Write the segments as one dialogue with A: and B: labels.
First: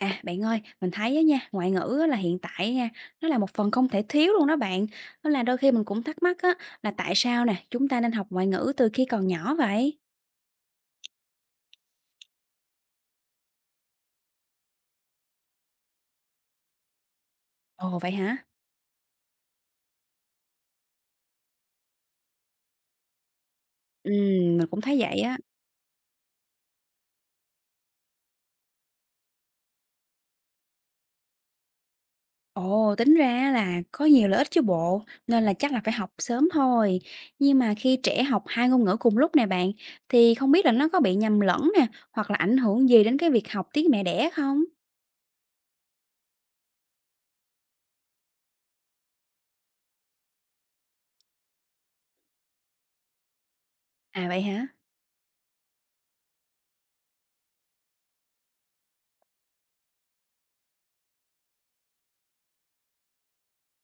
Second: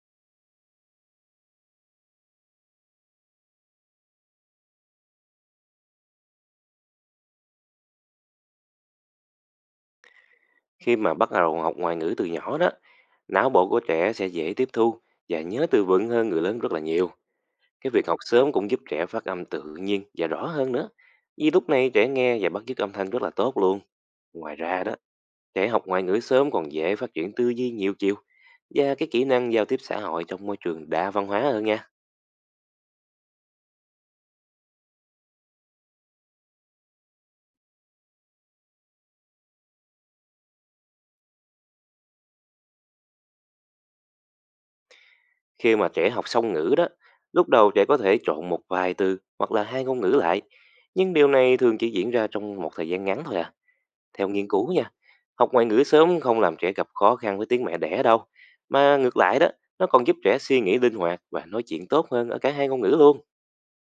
A: À, bạn ơi, mình thấy á nha, ngoại ngữ á là hiện tại nha, nó là một phần không thể thiếu luôn đó bạn. Nó là đôi khi mình cũng thắc mắc á, là tại sao nè, chúng ta nên học ngoại ngữ từ khi còn nhỏ vậy?
B: Khi mà bắt đầu học ngoại ngữ từ nhỏ đó, não bộ của trẻ sẽ dễ tiếp thu và nhớ từ vựng hơn người lớn rất là nhiều. Cái
A: Ồ
B: việc
A: vậy
B: học
A: hả?
B: sớm cũng giúp trẻ phát âm tự nhiên và rõ hơn nữa. Vì lúc này trẻ nghe và bắt chước âm thanh rất là tốt luôn.
A: Ừ,
B: Ngoài
A: mình cũng
B: ra đó,
A: thấy vậy á.
B: trẻ học ngoại ngữ sớm còn dễ phát triển tư duy nhiều chiều và cái kỹ năng giao tiếp xã hội trong môi trường đa văn hóa hơn nha.
A: Ồ, tính ra là có nhiều lợi ích chứ bộ, nên là chắc là phải học sớm thôi. Nhưng mà khi trẻ học hai ngôn ngữ cùng lúc nè bạn, thì không biết là nó có bị nhầm lẫn nè, hoặc là ảnh hưởng gì đến cái việc học tiếng mẹ đẻ không?
B: Khi mà trẻ học song ngữ đó, lúc đầu trẻ có thể trộn một vài từ hoặc là hai ngôn ngữ lại, nhưng điều này thường chỉ diễn ra trong một thời gian ngắn thôi à. Theo
A: À vậy
B: nghiên
A: hả?
B: cứu nha, học ngoại ngữ sớm không làm trẻ gặp khó khăn với tiếng mẹ đẻ đâu, mà ngược lại đó, nó còn giúp trẻ suy nghĩ linh hoạt và nói chuyện tốt hơn ở cả hai ngôn ngữ luôn.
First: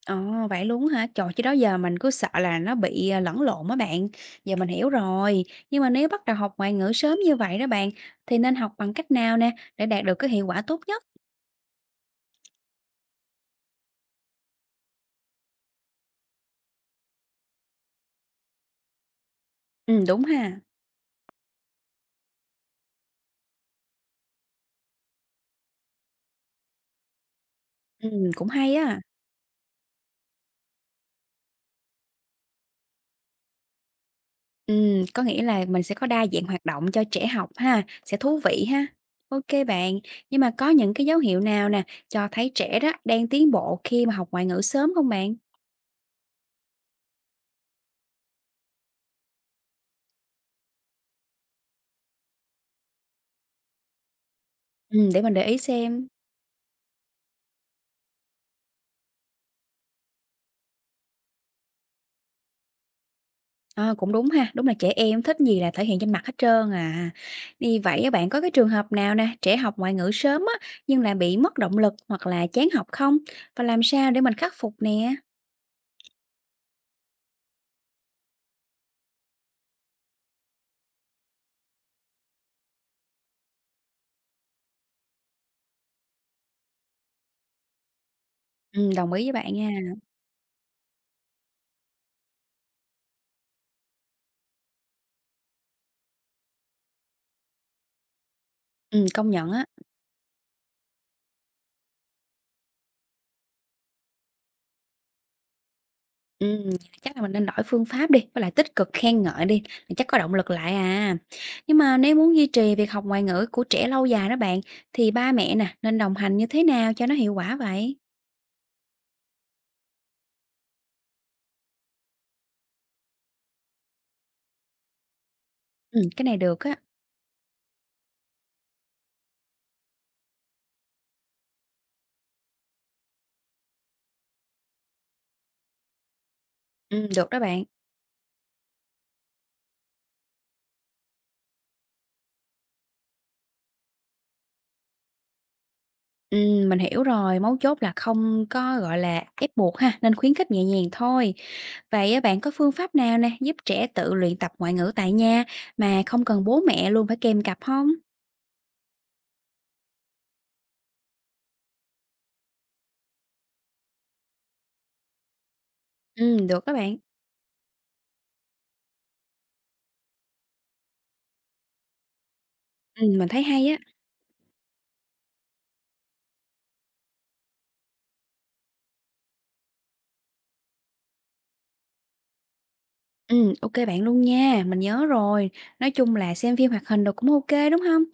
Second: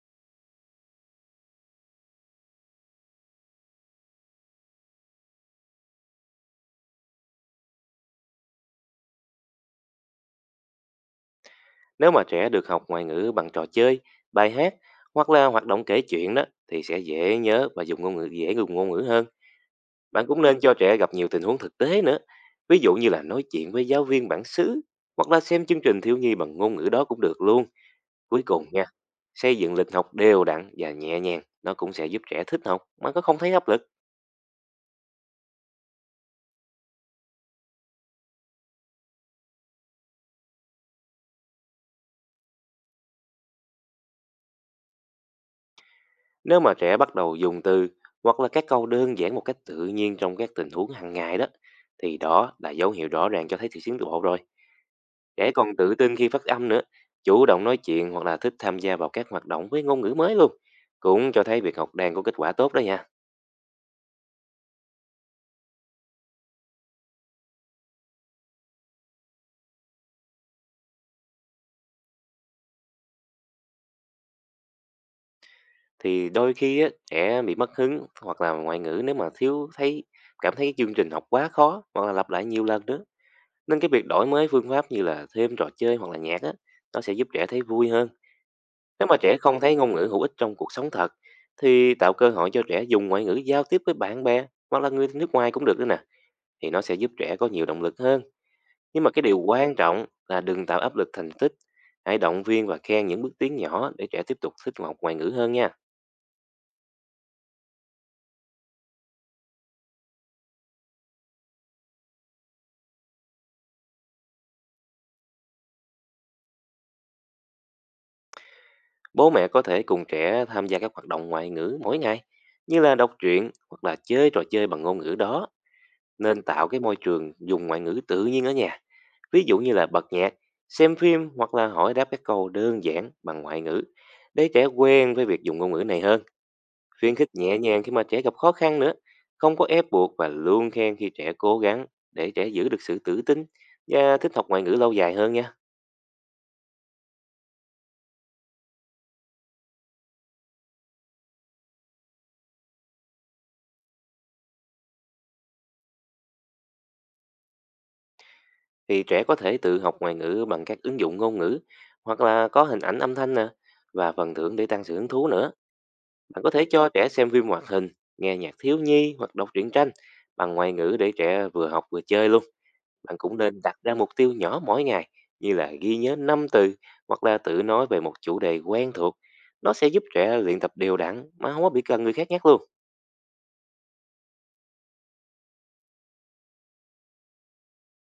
A: Ồ, vậy luôn á hả? Trời, chứ đó giờ mình cứ sợ là nó bị, lẫn lộn á bạn. Giờ mình hiểu rồi, nhưng mà nếu bắt đầu học ngoại ngữ sớm như vậy đó bạn, thì nên học bằng cách nào nè, để đạt được cái hiệu quả tốt nhất?
B: Nếu mà trẻ được học ngoại ngữ bằng trò chơi, bài hát hoặc là hoạt động kể chuyện đó thì sẽ dễ nhớ và dùng ngôn ngữ hơn.
A: Đúng
B: Bạn cũng nên
A: ha,
B: cho trẻ gặp nhiều tình huống thực tế nữa. Ví dụ như là nói chuyện với giáo viên bản xứ hoặc là xem chương trình thiếu nhi bằng ngôn ngữ đó cũng được luôn. Cuối
A: cũng
B: cùng
A: hay
B: nha,
A: á.
B: xây dựng lịch học đều đặn và nhẹ nhàng, nó cũng sẽ giúp trẻ thích học mà có không thấy áp lực.
A: Có nghĩa là mình sẽ có đa dạng hoạt động cho trẻ học ha, sẽ thú vị ha. OK bạn, nhưng mà có những cái dấu hiệu nào nè, cho thấy trẻ đó đang tiến bộ khi mà học ngoại ngữ sớm không bạn?
B: Nếu mà trẻ bắt đầu dùng từ hoặc là các câu đơn giản một cách tự nhiên trong các tình huống hàng ngày đó, thì đó là dấu hiệu rõ ràng cho thấy sự tiến bộ rồi.
A: Để mình để
B: Trẻ
A: ý
B: còn tự
A: xem.
B: tin khi phát âm nữa, chủ động nói chuyện hoặc là thích tham gia vào các hoạt động với ngôn ngữ mới luôn. Cũng cho thấy việc học đang có kết quả tốt đó nha.
A: Ờ, cũng đúng ha, đúng là trẻ em thích gì là thể hiện trên mặt hết trơn à. Như vậy á, bạn có cái trường hợp nào nè, trẻ học ngoại ngữ sớm á, nhưng là bị mất động lực hoặc là chán học không? Và làm sao để mình khắc phục nè?
B: Thì đôi khi á, trẻ bị mất hứng hoặc là ngoại ngữ nếu mà thiếu thấy cảm thấy chương trình học quá khó hoặc là lặp lại nhiều lần nữa. Nên cái việc đổi mới phương pháp như là thêm trò chơi hoặc là nhạc á, nó sẽ giúp trẻ thấy vui hơn.
A: Ừ,
B: Nếu
A: đồng
B: mà
A: ý với
B: trẻ
A: bạn
B: không
A: nha.
B: thấy ngôn ngữ hữu ích trong cuộc sống thật, thì tạo cơ hội cho trẻ dùng ngoại ngữ giao tiếp với bạn bè hoặc là người nước ngoài cũng được nữa nè. Thì nó sẽ giúp trẻ có nhiều động lực hơn. Nhưng
A: Ừ,
B: mà cái
A: công
B: điều
A: nhận á.
B: quan trọng là đừng tạo áp lực thành tích. Hãy động viên và khen những bước tiến nhỏ để trẻ tiếp tục thích học ngoại ngữ hơn nha.
A: Ừ, chắc là mình nên đổi phương pháp đi, với lại tích cực khen ngợi đi, thì chắc có động lực lại à. Nhưng mà nếu muốn duy trì việc học ngoại ngữ của trẻ lâu dài đó bạn, thì ba mẹ nè, nên đồng hành như thế nào cho nó hiệu quả vậy?
B: Bố mẹ có thể cùng trẻ tham gia các hoạt động ngoại ngữ mỗi ngày, như là đọc truyện hoặc là chơi trò chơi bằng ngôn ngữ đó.
A: Ừ, cái này
B: Nên
A: được
B: tạo
A: á.
B: cái môi trường dùng ngoại ngữ tự nhiên ở nhà. Ví dụ như là bật nhạc, xem phim hoặc là hỏi đáp các câu đơn giản bằng ngoại ngữ để trẻ quen với việc dùng ngôn ngữ này hơn.
A: Ừ,
B: Khuyến khích
A: được đó
B: nhẹ
A: bạn.
B: nhàng khi mà trẻ gặp khó khăn nữa, không có ép buộc và luôn khen khi trẻ cố gắng để trẻ giữ được sự tự tin và thích học ngoại ngữ lâu dài hơn nha.
A: Mình hiểu rồi, mấu chốt là không có, gọi là, ép buộc ha, nên khuyến khích nhẹ nhàng thôi. Vậy á bạn có phương pháp nào nè, giúp trẻ tự luyện tập ngoại ngữ tại nhà mà không cần bố mẹ luôn phải kèm cặp không?
B: Thì trẻ có thể tự học ngoại ngữ bằng các ứng dụng ngôn ngữ hoặc là có hình ảnh âm thanh nè và phần thưởng để tăng sự hứng thú nữa. Bạn có
A: Được
B: thể
A: các
B: cho
A: bạn,
B: trẻ xem phim hoạt hình, nghe nhạc thiếu nhi hoặc đọc truyện tranh bằng ngoại ngữ để trẻ vừa học vừa chơi luôn. Bạn
A: mình
B: cũng
A: thấy
B: nên
A: hay
B: đặt
A: á.
B: ra mục tiêu nhỏ mỗi ngày như là ghi nhớ 5 từ hoặc là tự nói về một chủ đề quen thuộc. Nó sẽ giúp trẻ luyện tập đều đặn mà không có bị cần người khác nhắc luôn.
A: Ok bạn luôn nha, mình nhớ rồi. Nói chung là xem phim hoạt hình đồ cũng ok đúng không?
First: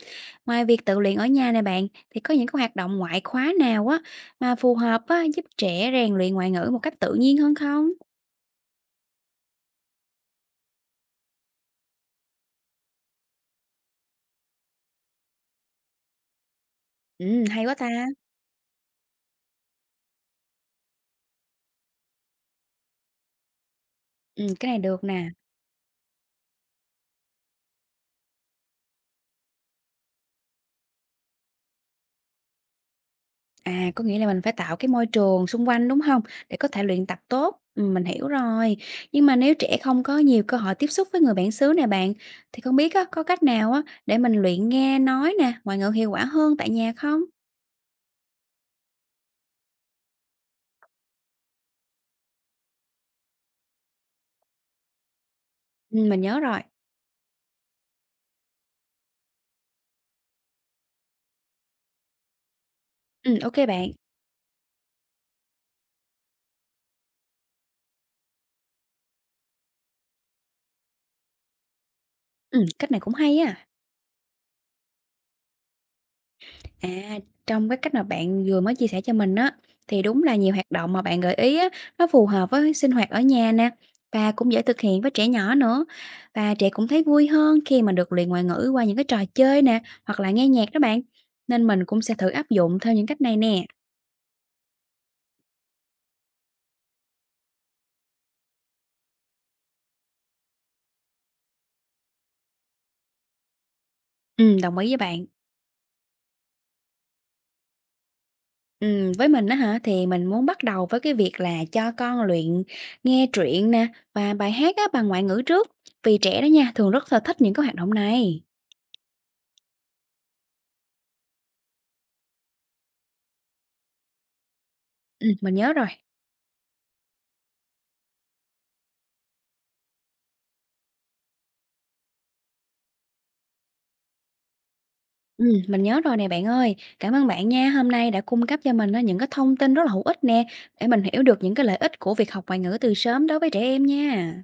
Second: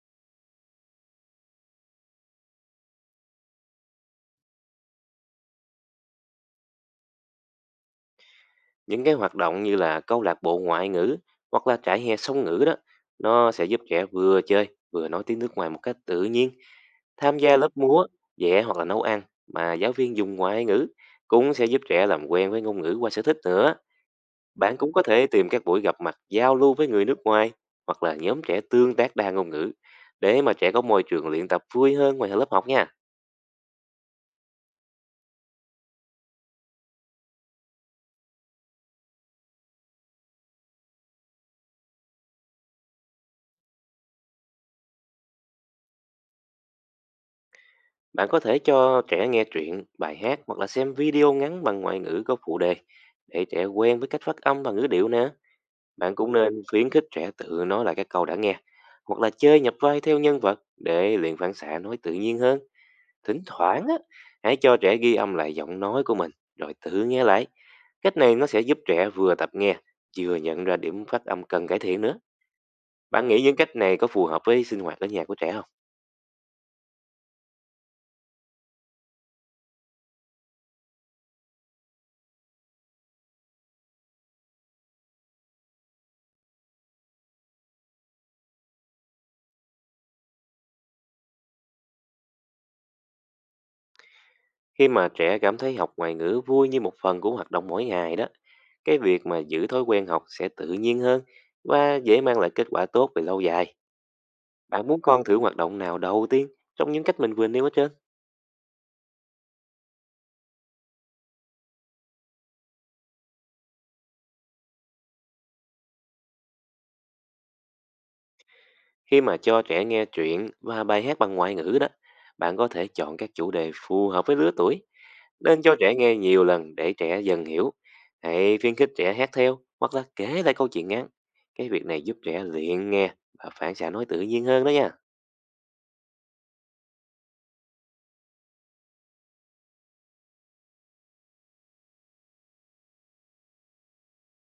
A: Ngoài việc tự luyện ở nhà này bạn, thì có những cái hoạt động ngoại khóa nào á, mà phù hợp á, giúp trẻ rèn luyện ngoại ngữ một cách tự nhiên hơn không?
B: Những cái hoạt động như là câu lạc bộ ngoại ngữ hoặc là trại hè song ngữ đó, nó sẽ giúp trẻ vừa chơi vừa nói tiếng nước ngoài một cách tự nhiên. Tham gia
A: Hay
B: lớp
A: quá ta!
B: múa, vẽ hoặc là nấu ăn mà giáo viên dùng ngoại ngữ cũng sẽ giúp trẻ làm quen với ngôn ngữ qua sở thích nữa.
A: Cái
B: Bạn
A: này
B: cũng có
A: được nè.
B: thể tìm các buổi gặp mặt giao lưu với người nước ngoài hoặc là nhóm trẻ tương tác đa ngôn ngữ để mà trẻ có môi trường luyện tập vui hơn ngoài lớp học nha.
A: À, có nghĩa là mình phải tạo cái môi trường xung quanh, đúng không? Để có thể luyện tập tốt. Mình hiểu rồi. Nhưng mà nếu trẻ không có nhiều cơ hội tiếp xúc với người bản xứ nè bạn, thì không biết á, có cách nào á, để mình luyện nghe nói nè, ngoại ngữ hiệu quả hơn tại nhà không?
B: Bạn có thể cho trẻ nghe truyện, bài hát hoặc là xem video ngắn bằng ngoại ngữ có phụ đề để trẻ quen với cách phát âm và ngữ điệu nè. Bạn
A: Mình
B: cũng
A: nhớ rồi.
B: nên khuyến khích trẻ tự nói lại các câu đã nghe hoặc là chơi nhập vai theo nhân vật để luyện phản xạ nói tự nhiên hơn. Thỉnh
A: Ô
B: thoảng
A: bạn.
B: á, hãy cho trẻ ghi âm lại giọng nói của mình rồi tự nghe lại. Cách này nó sẽ giúp trẻ vừa tập nghe, vừa nhận ra điểm phát âm cần cải thiện nữa.
A: Cách này cũng
B: Bạn
A: hay
B: nghĩ những
A: á.
B: cách này có phù hợp với sinh hoạt ở nhà của trẻ không?
A: À, trong cái cách mà bạn vừa mới chia sẻ cho mình á, thì đúng là nhiều hoạt động mà bạn gợi ý á, nó phù hợp với sinh hoạt ở nhà nè và cũng dễ thực hiện với trẻ nhỏ nữa. Và trẻ cũng thấy vui hơn khi mà được luyện ngoại ngữ qua những cái trò chơi nè, hoặc là nghe nhạc đó bạn. Nên mình cũng sẽ thử áp dụng theo những cách này nè.
B: Khi mà trẻ cảm thấy học ngoại ngữ vui như một phần của hoạt động mỗi ngày đó, cái việc mà giữ thói quen học sẽ tự nhiên hơn và dễ mang lại kết quả tốt về lâu dài.
A: Ừ, đồng
B: Bạn
A: ý với
B: muốn con
A: bạn.
B: thử hoạt động nào đầu tiên trong những cách mình vừa nêu hết trơn?
A: Ừ, với mình á hả thì mình muốn bắt đầu với cái việc là cho con luyện nghe truyện nè và bài hát á bằng ngoại ngữ trước. Vì trẻ đó nha, thường rất là thích những cái hoạt động này.
B: Khi mà cho trẻ nghe truyện và bài hát bằng ngoại ngữ đó, bạn có thể chọn các chủ đề phù hợp với lứa tuổi.
A: Ừ, mình
B: Nên
A: nhớ
B: cho
A: rồi.
B: trẻ nghe nhiều lần để trẻ dần hiểu. Hãy khuyến khích trẻ hát theo hoặc là kể lại câu chuyện ngắn. Cái việc này giúp trẻ luyện nghe và phản xạ nói tự nhiên hơn đó nha.
A: Mình nhớ rồi nè bạn ơi. Cảm ơn bạn nha, hôm nay đã cung cấp cho mình á những cái thông tin rất là hữu ích nè, để mình hiểu được những cái lợi ích của việc học ngoại ngữ từ sớm đối với trẻ em nha.